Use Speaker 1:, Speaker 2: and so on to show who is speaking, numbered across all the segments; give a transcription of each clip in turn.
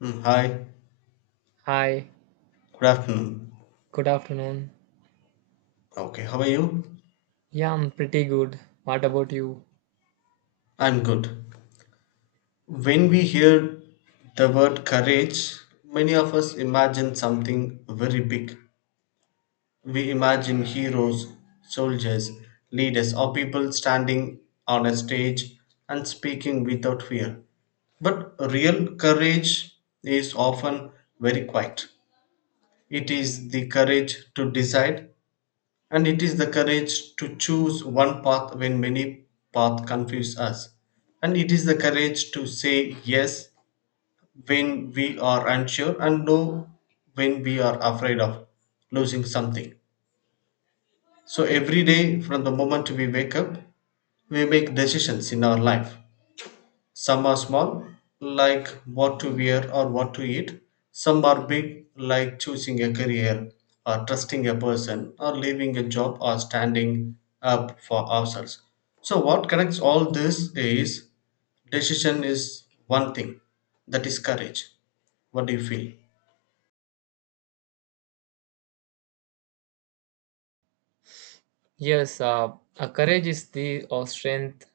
Speaker 1: Hi,
Speaker 2: Hi,
Speaker 1: good afternoon.
Speaker 2: good afternoon.
Speaker 1: Okay, how are you?
Speaker 2: Yeah, I'm pretty good. What about you?
Speaker 1: I'm good. When we hear the word courage, many of us imagine something very big. We imagine heroes, soldiers, leaders, or people standing on a stage and speaking without fear. But real courage is often very quiet. It is the courage to decide, and it is the courage to choose one path when many paths confuse us. And it is the courage to say yes when we are unsure and no when we are afraid of losing something. So every day from the moment we wake up, we make decisions in our life. Some are small, like what to wear or what to eat. Some are big, like choosing a career, or trusting a person, or leaving a job, or standing up for ourselves. So, what connects all this is decision is one thing that is courage. What do you feel?
Speaker 2: Yes, courage is the strength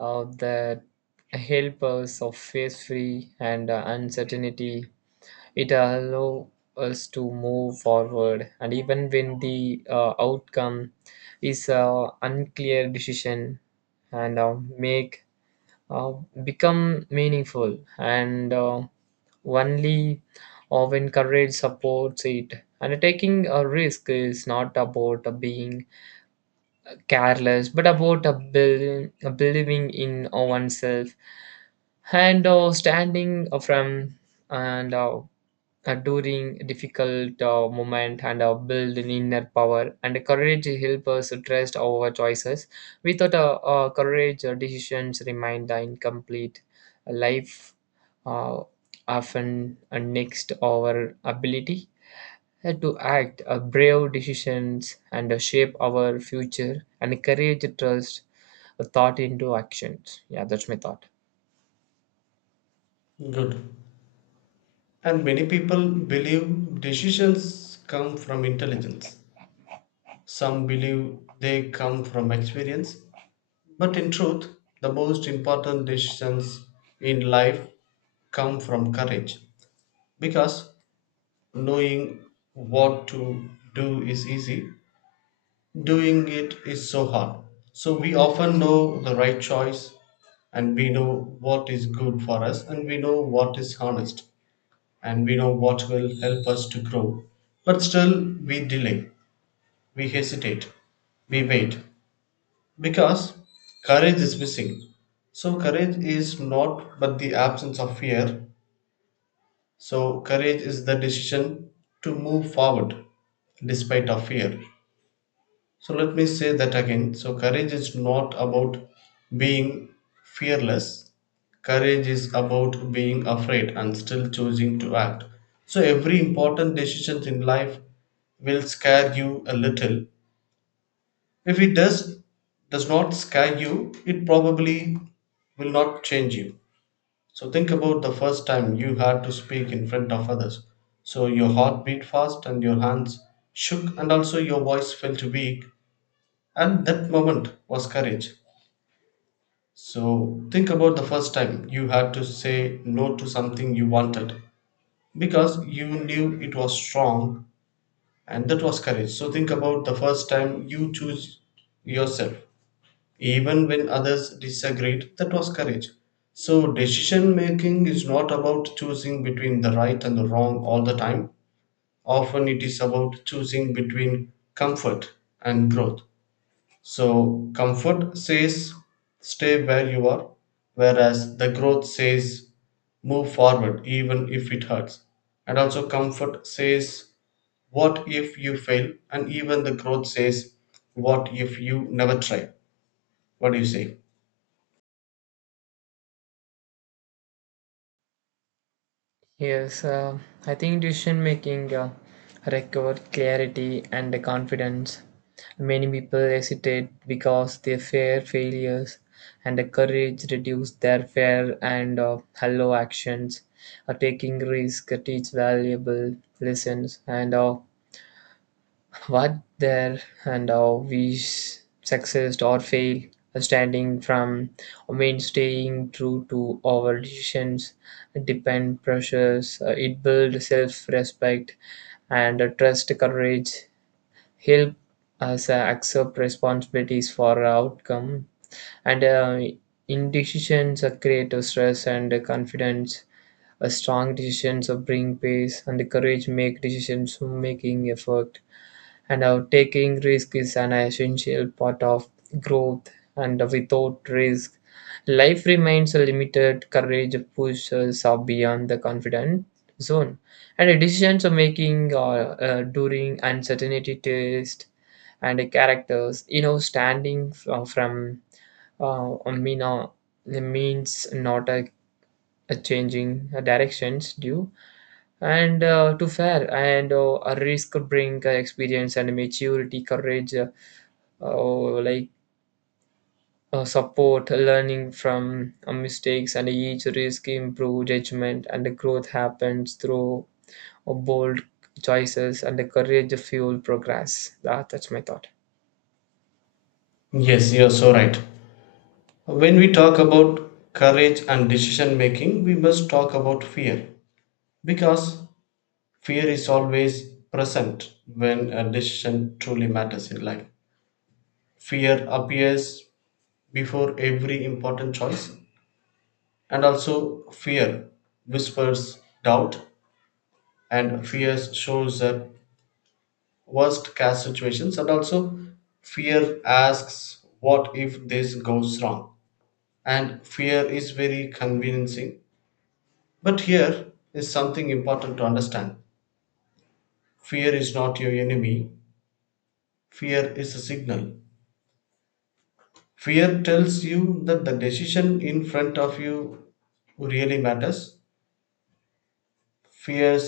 Speaker 2: that helps us of face free and uncertainty. It allows us to move forward, and even when the outcome is unclear decision, and make uh, become meaningful and only when courage supports it, and taking a risk is not about being careless but about believing in oneself and standing from and during difficult moment, and build an inner power and courage to help us trust our choices without courage. Our decisions remain the incomplete life, uh, often next our ability to act brave decisions, and shape our future, and courage trust thought into actions. Yeah, that's my thought.
Speaker 1: Good. And many people believe decisions come from intelligence. Some believe they come from experience. But in truth, the most important decisions in life come from courage because knowing what to do is easy, doing it is so hard. So we often know the right choice and we know what is good for us and we know what is honest and we know what will help us to grow. But still, we delay, we hesitate, we wait. Because courage is missing. So, courage is not but the absence of fear. So, courage is the decision to move forward despite of fear. So, let me say that again. So, courage is not about being fearless. Courage is about being afraid and still choosing to act. So, every important decision in life will scare you a little. If it does not scare you, it probably will not change you. So think about the first time you had to speak in front of others. So your heart beat fast and your hands shook and also your voice felt weak and that moment was courage. So think about the first time you had to say no to something you wanted because you knew it was strong and that was courage. So think about the first time you choose yourself even when others disagreed, that was courage. So, decision making is not about choosing between the right and the wrong all the time. Often it is about choosing between comfort and growth. So, comfort says stay where you are, whereas the growth says move forward even if it hurts. And also, comfort says what if you fail, and even the growth says what if you never try. What do you say?
Speaker 2: Yes, I think decision making requires clarity and confidence. Many people hesitate because they fear failures, and the courage reduce their fear and hello actions. Taking risk teach valuable lessons, and what there and how we succeed or fail, standing from means staying true to our decisions, depend pressures, it builds self-respect and trust, courage, help us accept responsibilities for our outcome, and indecisions create a stress and confidence. A strong decisions bring peace, and the courage make decisions making effort, and taking risk is an essential part of growth, and without risk life remains limited. Courage pushes us beyond the confident zone, and the decisions are making during uncertainty test and the characters, you know, standing from a mina means not a changing directions due and to fair, and a risk bring experience and maturity. Courage or like support learning from mistakes, and each risk improve judgment, and the growth happens through bold choices, and the courage fuel progress. That's my thought.
Speaker 1: Yes, you're so right. When we talk about courage and decision making, we must talk about fear because fear is always present when a decision truly matters in life. Fear appears before every important choice, and also fear whispers doubt, and fear shows up worst case situations, and also fear asks, what if this goes wrong? And fear is very convincing. But here is something important to understand: fear is not your enemy, fear is a signal. Fear tells you that the decision in front of you really matters. Fear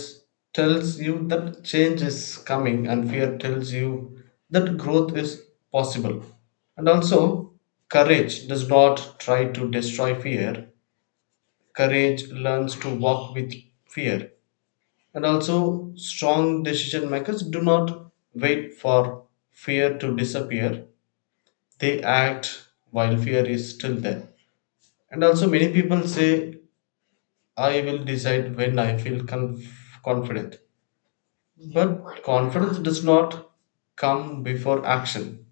Speaker 1: tells you that change is coming, and fear tells you that growth is possible. And also, courage does not try to destroy fear, courage learns to walk with fear. And also, strong decision makers do not wait for fear to disappear, they act while fear is still there. And also, many people say, I will decide when I feel confident. But confidence does not come before action,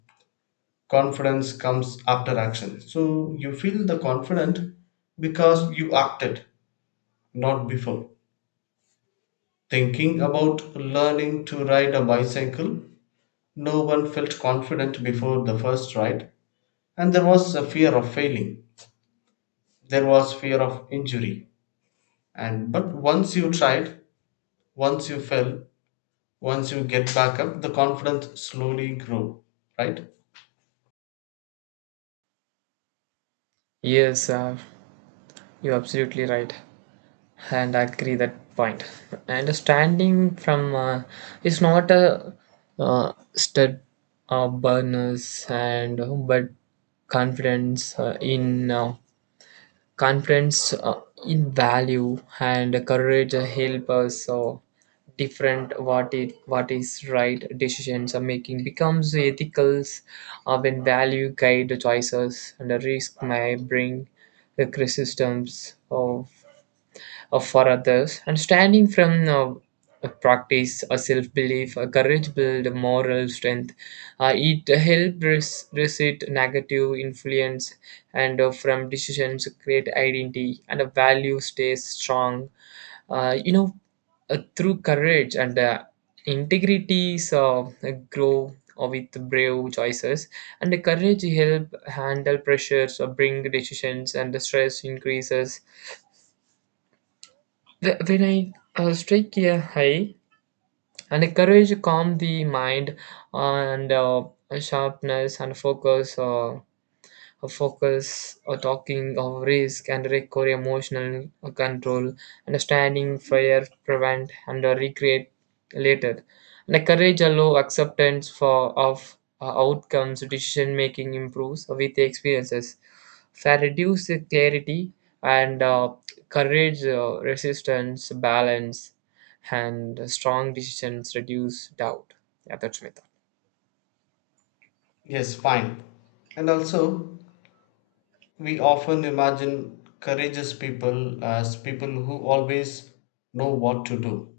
Speaker 1: confidence comes after action. So, you feel the confident because you acted, not before. Thinking about learning to ride a bicycle. No one felt confident before the first ride, and there was a fear of failing. There was fear of injury. And but once you tried, once you fell, once you get back up, the confidence slowly grew. Right?
Speaker 2: Yes, you're absolutely right, and I agree that point. Understanding from is not a stud burners and but confidence uh, in uh, confidence in value, and courage help us different what is right. Decisions are making becomes ethical when value guide the choices, and the risk may bring the criticisms uh, for others. And standing from a practice, a self belief, a courage build, moral strength. It helps resist negative influence, and from decisions, create identity, and a value stays strong. You know, through courage and integrity, so grow with brave choices, and the courage help handle pressures or bring decisions, and the stress increases. When I strike a high, and a courage calm the mind, and sharpness and focus. A focus, a talking of risk and recovery, emotional control, understanding, fear, prevent, and recreate later. And a courage allow acceptance for of outcomes, decision making improves with the experiences. Fair reduce the clarity and courage, resistance, balance, and strong decisions reduce doubt. Yeah, that's my thought.
Speaker 1: Yes, fine. And also, we often imagine courageous people as people who always know what to do.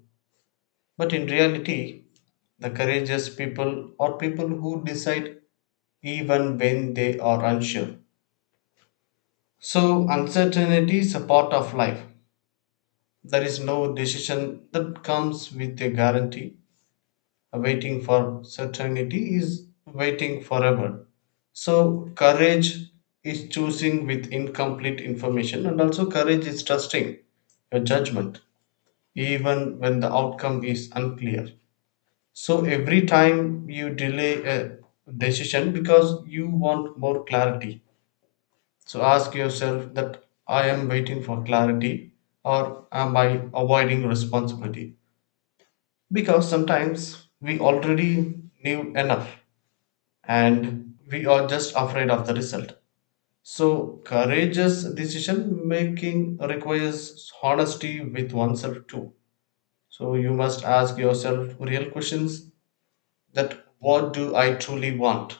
Speaker 1: But in reality, the courageous people are people who decide even when they are unsure. So, uncertainty is a part of life. There is no decision that comes with a guarantee. Waiting for certainty is waiting forever. So, courage is choosing with incomplete information, and also, courage is trusting your judgment even when the outcome is unclear. So, every time you delay a decision because you want more clarity, so ask yourself that I am waiting for clarity or am I avoiding responsibility? Because sometimes we already knew enough and we are just afraid of the result. So courageous decision making requires honesty with oneself too. So you must ask yourself real questions that what do I truly want?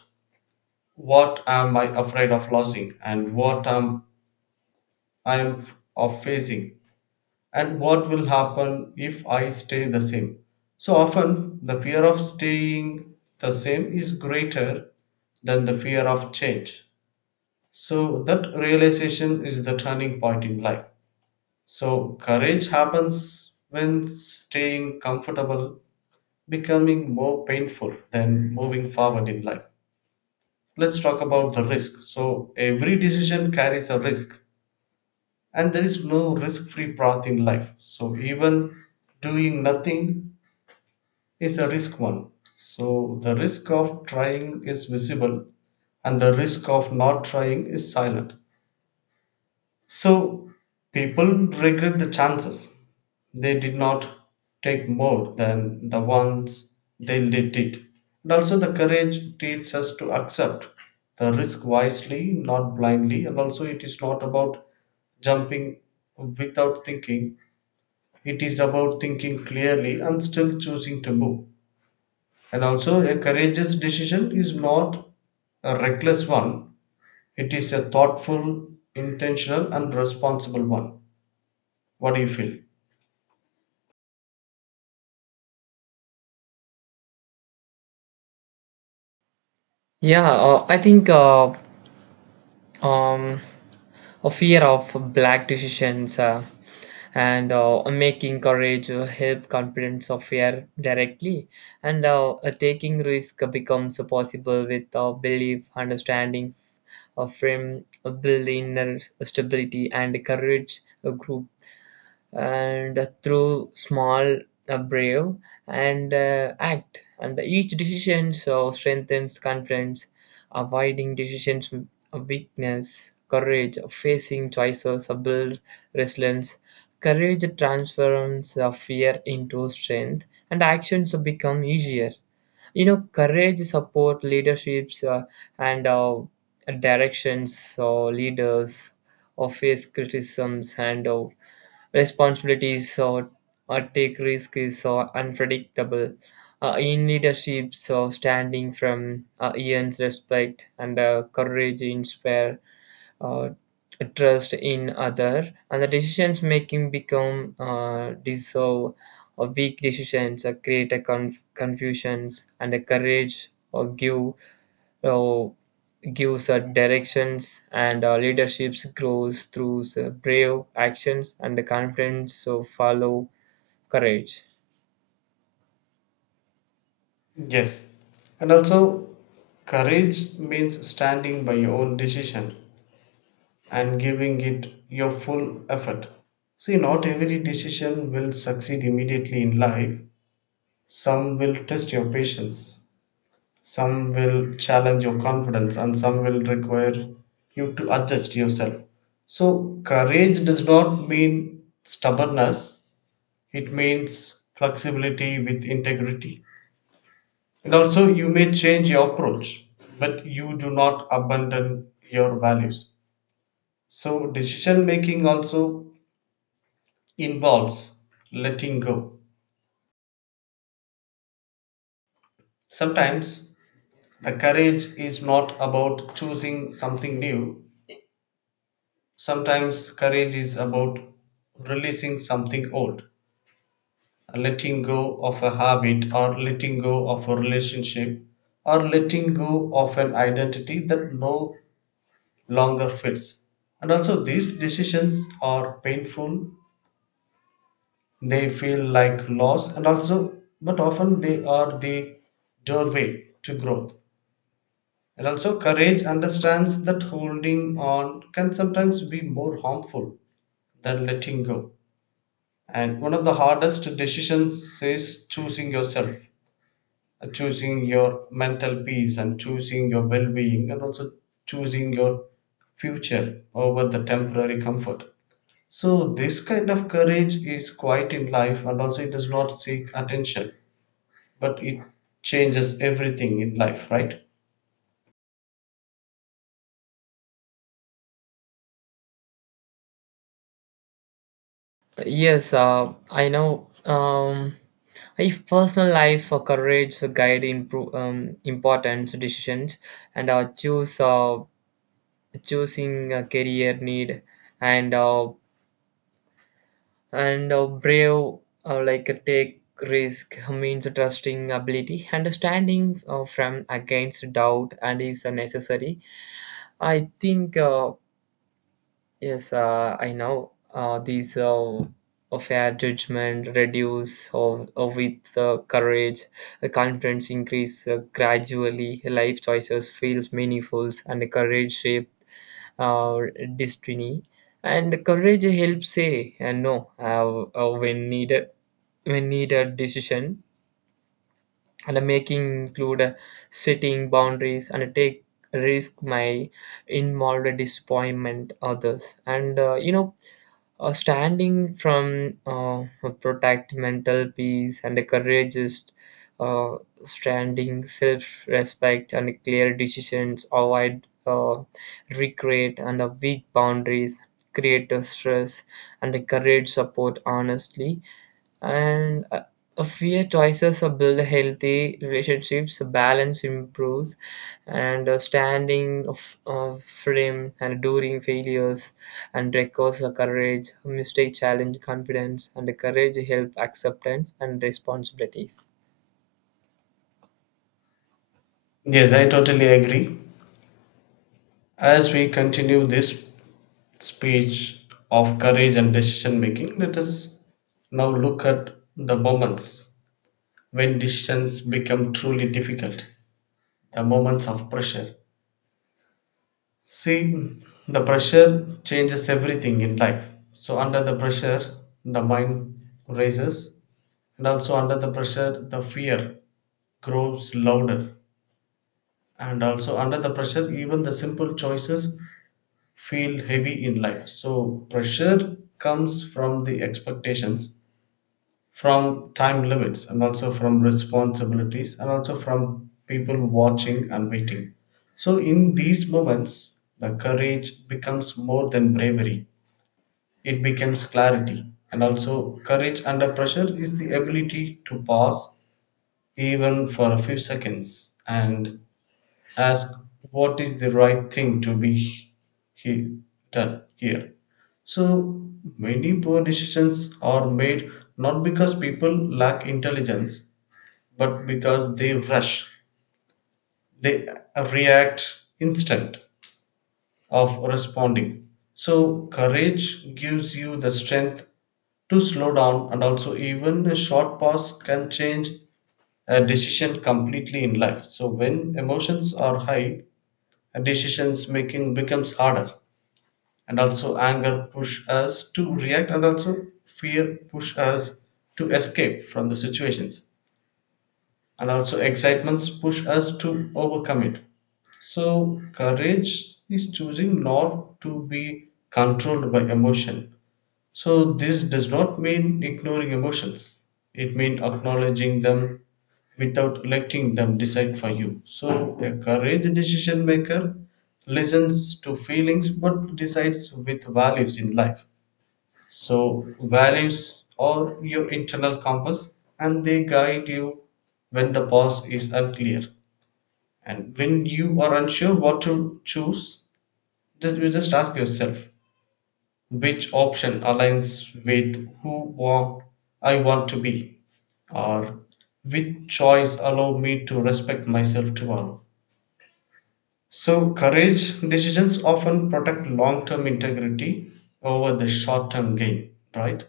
Speaker 1: What am I afraid of losing and what am I am of facing? And what will happen if I stay the same. So often, the fear of staying the same is greater than the fear of change. So, that realization is the turning point in life. So, courage happens when staying comfortable becoming more painful than moving forward in life. Let's talk about the risk. So, every decision carries a risk, and there is no risk free path in life. So, even doing nothing is a risk one. So the risk of trying is visible and the risk of not trying is silent. So people regret the chances. They did not take more than the ones they did it. And also the courage teaches us to accept the risk wisely, not blindly. And also it is not about jumping without thinking. It is about thinking clearly and still choosing to move. And also, a courageous decision is not a reckless one, it is a thoughtful, intentional, and responsible one. What do you feel?
Speaker 2: Yeah, I think um, a fear of black decisions and making courage help confidence of fear directly and taking risk becomes possible with belief understanding of frame build inner stability and courage a group, and through small, brave, and act. And each decision so strengthens confidence, avoiding decisions of weakness, courage, of facing choices, build resilience. Courage transforms fear into strength, and actions become easier. You know, courage support leaderships and directions. So leaders or face criticisms and responsibilities or take risk is unpredictable. In leaderships, so standing from earns respect, and courage inspire uh, trust in other, and the decisions making become deserve or weak decisions create a confusions, and a courage or uh, gives directions, and leaderships grows through brave actions, and the confidence so follow courage.
Speaker 1: Yes. And also, courage means standing by your own decision and giving it your full effort. See, not every decision will succeed immediately in life, some will test your patience. Some will challenge your confidence and some will require you to adjust yourself. So, courage does not mean stubbornness, it means flexibility with integrity. And also, you may change your approach, but you do not abandon your values. So, decision making also involves letting go. Sometimes, the courage is not about choosing something new, sometimes courage is about releasing something old, letting go of a habit, or letting go of a relationship, or letting go of an identity that no longer fits. And also, these decisions are painful, they feel like loss, and also, but often they are the doorway to growth. And also, courage understands that holding on can sometimes be more harmful than letting go. And one of the hardest decisions is choosing yourself, choosing your mental peace, and choosing your well being, and also choosing your future over the temporary comfort. So, this kind of courage is quite in life, and also it does not seek attention, but it changes everything in life, right?
Speaker 2: Yes, I know, if personal life courage guide improve, important decisions and choose choosing a career need and uh, and brave take risk means trusting ability understanding from against doubt and is necessary. I think yes, I know these a fair judgment reduce or with courage confidence increase gradually life choices feels meaningful, and courage shape our destiny. And courage helps say and no when needed, decision and making include setting boundaries and take risk my involved disappointment others, and you know, standing from protect mental peace, and the courageous uh, standing self-respect and clear decisions avoid regret, and weak boundaries create a stress, and the courage support honestly, and a few choices build healthy relationships, balance improves, and standing of freedom and during failures and records, the courage mistake challenge confidence, and the courage help acceptance and responsibilities.
Speaker 1: Yes, I totally agree. As we continue this speech of courage and decision making, let us now look at the moments when decisions become truly difficult, the moments of pressure. See, the pressure changes everything in life. So, under the pressure, the mind raises, and also under the pressure, the fear grows louder. And also, under the pressure, even the simple choices feel heavy in life. So, pressure comes from the expectations from time limits and also from responsibilities and also from people watching and waiting. So, in these moments, the courage becomes more than bravery, it becomes clarity. And also, courage under pressure is the ability to pause even for a few seconds and ask what is the right thing to be he- done here. So many poor decisions are made not because people lack intelligence, but because they rush, they react instant of responding. So courage gives you the strength to slow down and also even a short pause can change a decision completely in life. So when emotions are high, decisions making becomes harder, and also anger push us to react and also fear push us to escape from the situations and also excitements push us to overcome it. So courage is choosing not to be controlled by emotion. So, this does not mean ignoring emotions, it means acknowledging them without letting them decide for you. So, a courage decision maker listens to feelings but decides with values in life. So, values are your internal compass and they guide you when the path is unclear. And when you are unsure what to choose, you just ask yourself which option aligns with who want, I want to be, or which choice allow me to respect myself tomorrow. So courage decisions often protect long-term integrity over the short-term gain, right?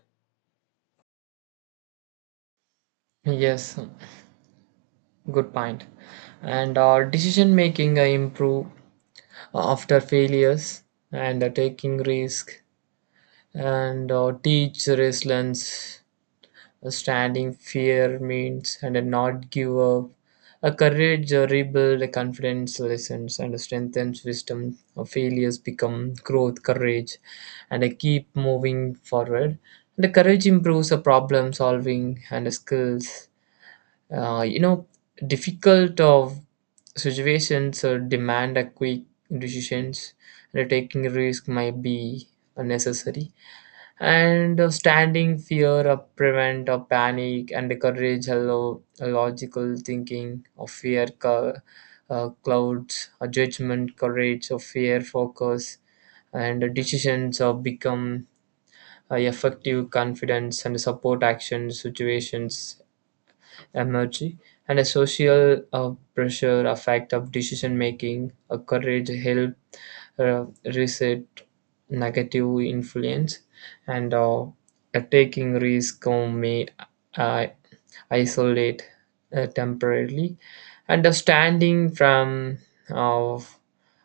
Speaker 2: Yes, good point. And our decision making improve after failures and taking risk and teach resilience. A standing fear means and a not give up. A courage rebuild, a confidence lessens and a strengthens wisdom. A failures become growth, courage, and a keep moving forward. And the courage improves a problem solving and a skills. You know, difficult of situations demand a quick decisions. And a taking risk might be unnecessary, and standing fear prevent a panic, and the courage hello a logical thinking of fear clouds a judgment. Courage of fear focus, and the decisions of become effective confidence and support action situations emerge, and a social pressure affect of decision making. A courage help uh, reset negative influence, and taking risk may uh, isolate temporarily. Understanding from uh,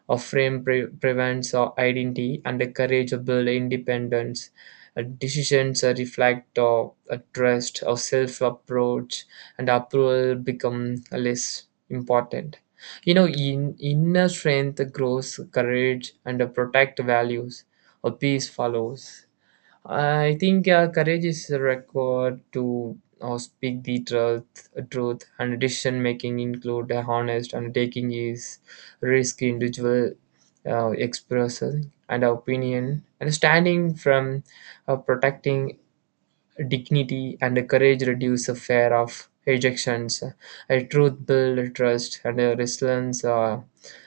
Speaker 2: a frame prevents identity and encourageable independence. Decisions reflect a trust, a self approach, and approval become less important. You know, inner strength grows courage, and protect values. A peace follows. I think courage is required to speak the truth, truth, and decision making include honest and taking is risk individual expressing and opinion, and standing from protecting dignity, and courage reduce the fear of rejections. A truth build trust, and a resilience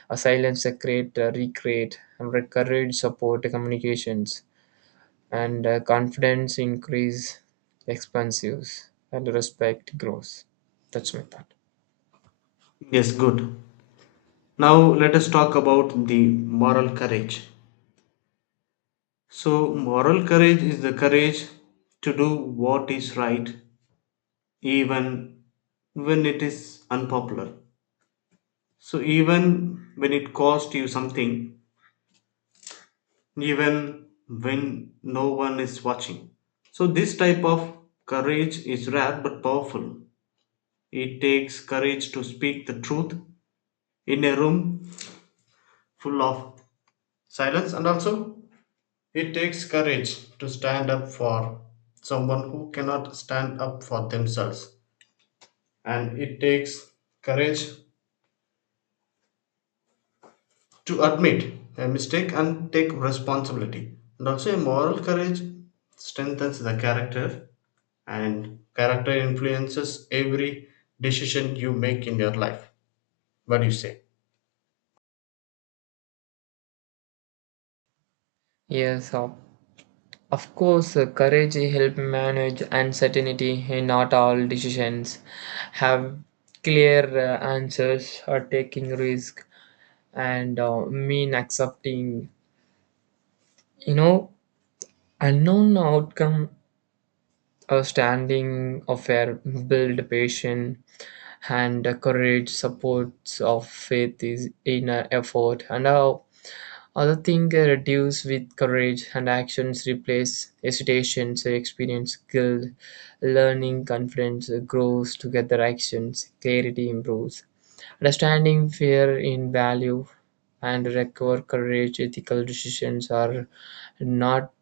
Speaker 2: a silence create recreate and courage support communications, and confidence increase expansives and respect grows. That's my thought.
Speaker 1: Yes, good. Now let us talk about the moral courage. So, moral courage is the courage to do what is right even when it is unpopular. So even when it cost you something, even when no one is watching. So this type of courage is rare but powerful. It takes courage to speak the truth in a room full of silence, and also it takes courage to stand up for someone who cannot stand up for themselves, and it takes courage to admit a mistake and take responsibility. And also a moral courage strengthens the character and character influences every decision you make in your life. What do you say?
Speaker 2: Yes, of course, courage helps manage uncertainty. Not all decisions have clear answers or taking risk and mean accepting, you know, unknown outcome or standing affair, build patience, and courage supports of faith is inner effort, and other things reduce with courage, and actions replace hesitation. So experience, guilt, learning, confidence grows together, actions, clarity improves. Understanding fear in value and recover courage, ethical decisions are not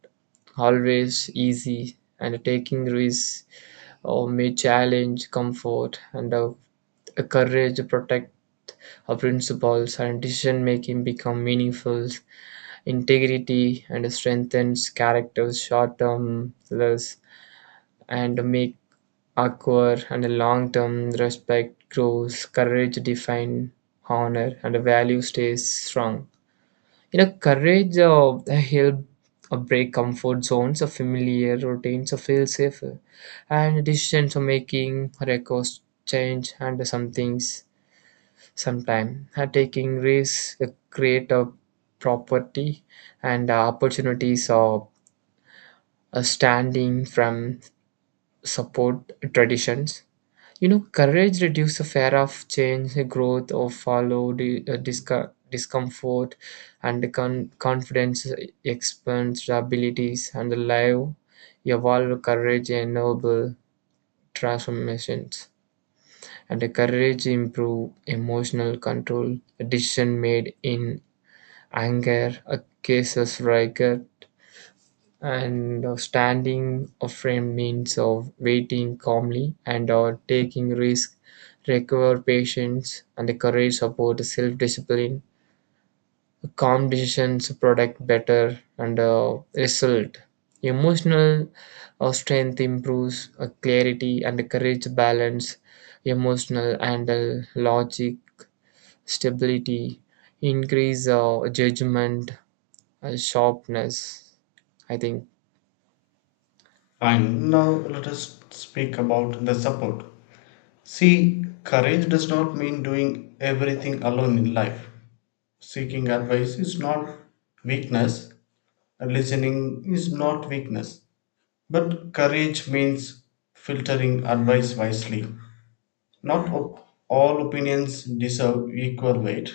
Speaker 2: always easy, and taking risks or may challenge comfort, and courage protect our principles, and decision making become meaningful integrity and strengthens characters short term less and make acquire and long term respect grows. Courage define honor, and value stays strong. You know, courage help break comfort zones of familiar routines of feel safer, and decisions of making records change and some things sometime. Taking risks create a property and opportunities of standing from support traditions. You know, courage reduces the fear of change, growth, or follow the discomfort, and confidence expands abilities, and the evolve courage enable transformations. And the courage improve emotional control, a decision made in anger, a cases rigor, and standing a frame means of waiting calmly, and taking risk require patience, and the courage support self-discipline. Calm decisions product better, and result emotional strength improves clarity, and the courage balance emotional and logic stability increase judgment sharpness, I think.
Speaker 1: Fine. Now let us speak about the support. See, courage does not mean doing everything alone in life. Seeking advice is not weakness and listening is not weakness, but courage means filtering advice wisely. Not all opinions deserve equal weight.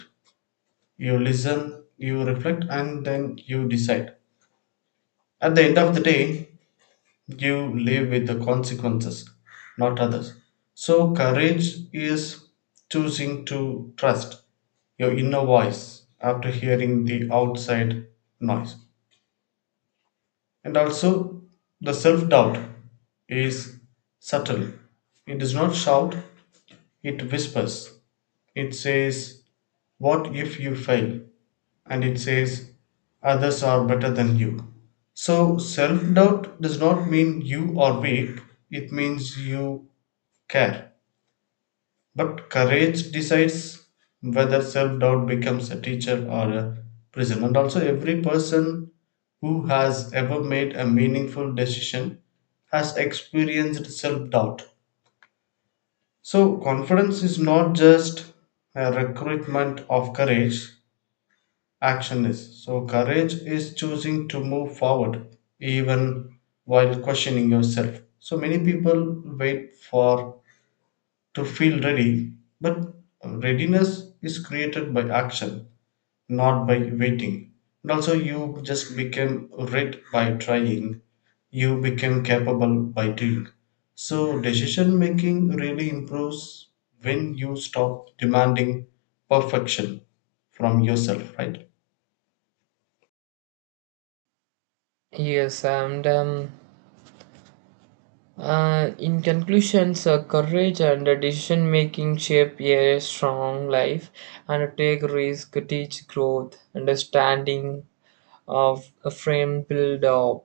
Speaker 1: You listen, you reflect, and then you decide. At the end of the day, you live with the consequences, not others. So, courage is choosing to trust your inner voice after hearing the outside noise. And also, the self doubt is subtle. It does not shout, it whispers. It says, what if you fail, and it says, others are better than you? So, self doubt does not mean you are weak, it means you care. But courage decides whether self doubt becomes a teacher or a prison. And also, every person who has ever made a meaningful decision has experienced self doubt. So, confidence is not just a recruitment of courage, action is. So, courage is choosing to move forward even while questioning yourself. So, many people wait for to feel ready, but readiness is created by action, not by waiting. And also, you just became read by trying, you became capable by doing. So, decision making really improves when you stop demanding perfection from yourself, right?
Speaker 2: Yes, and in conclusions, courage and decision making shape a strong life, and take risk, teach growth, understanding of a frame build of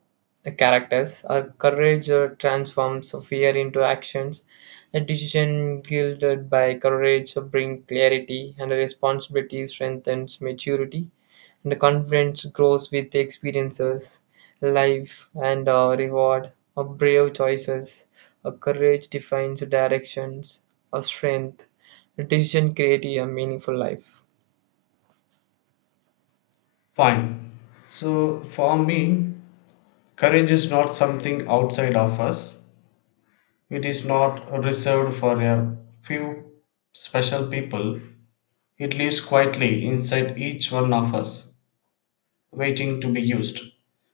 Speaker 2: characters. Courage transforms fear into actions. A decision guided by courage bring clarity, and responsibility strengthens maturity. The confidence grows with experiences, life, and a reward of brave choices. A courage defines directions, a strength, a decision creating a meaningful life.
Speaker 1: Fine. So, for me, courage is not something outside of us. It is not reserved for a few special people. It lives quietly inside each one of us, waiting to be used.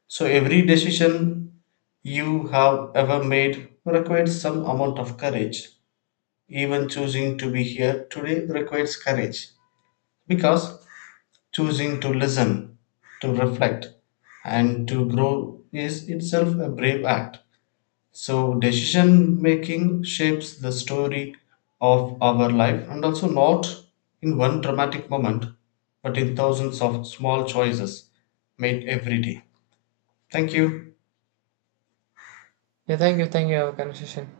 Speaker 1: So, every decision you have ever made requires some amount of courage. Even choosing to be here today requires courage because choosing to listen, to reflect, and to grow is itself a brave act. So, decision making shapes the story of our life and also not in one dramatic moment, but in thousands of small choices made every day. Thank you.
Speaker 2: Yeah, thank you, thank you for our conversation.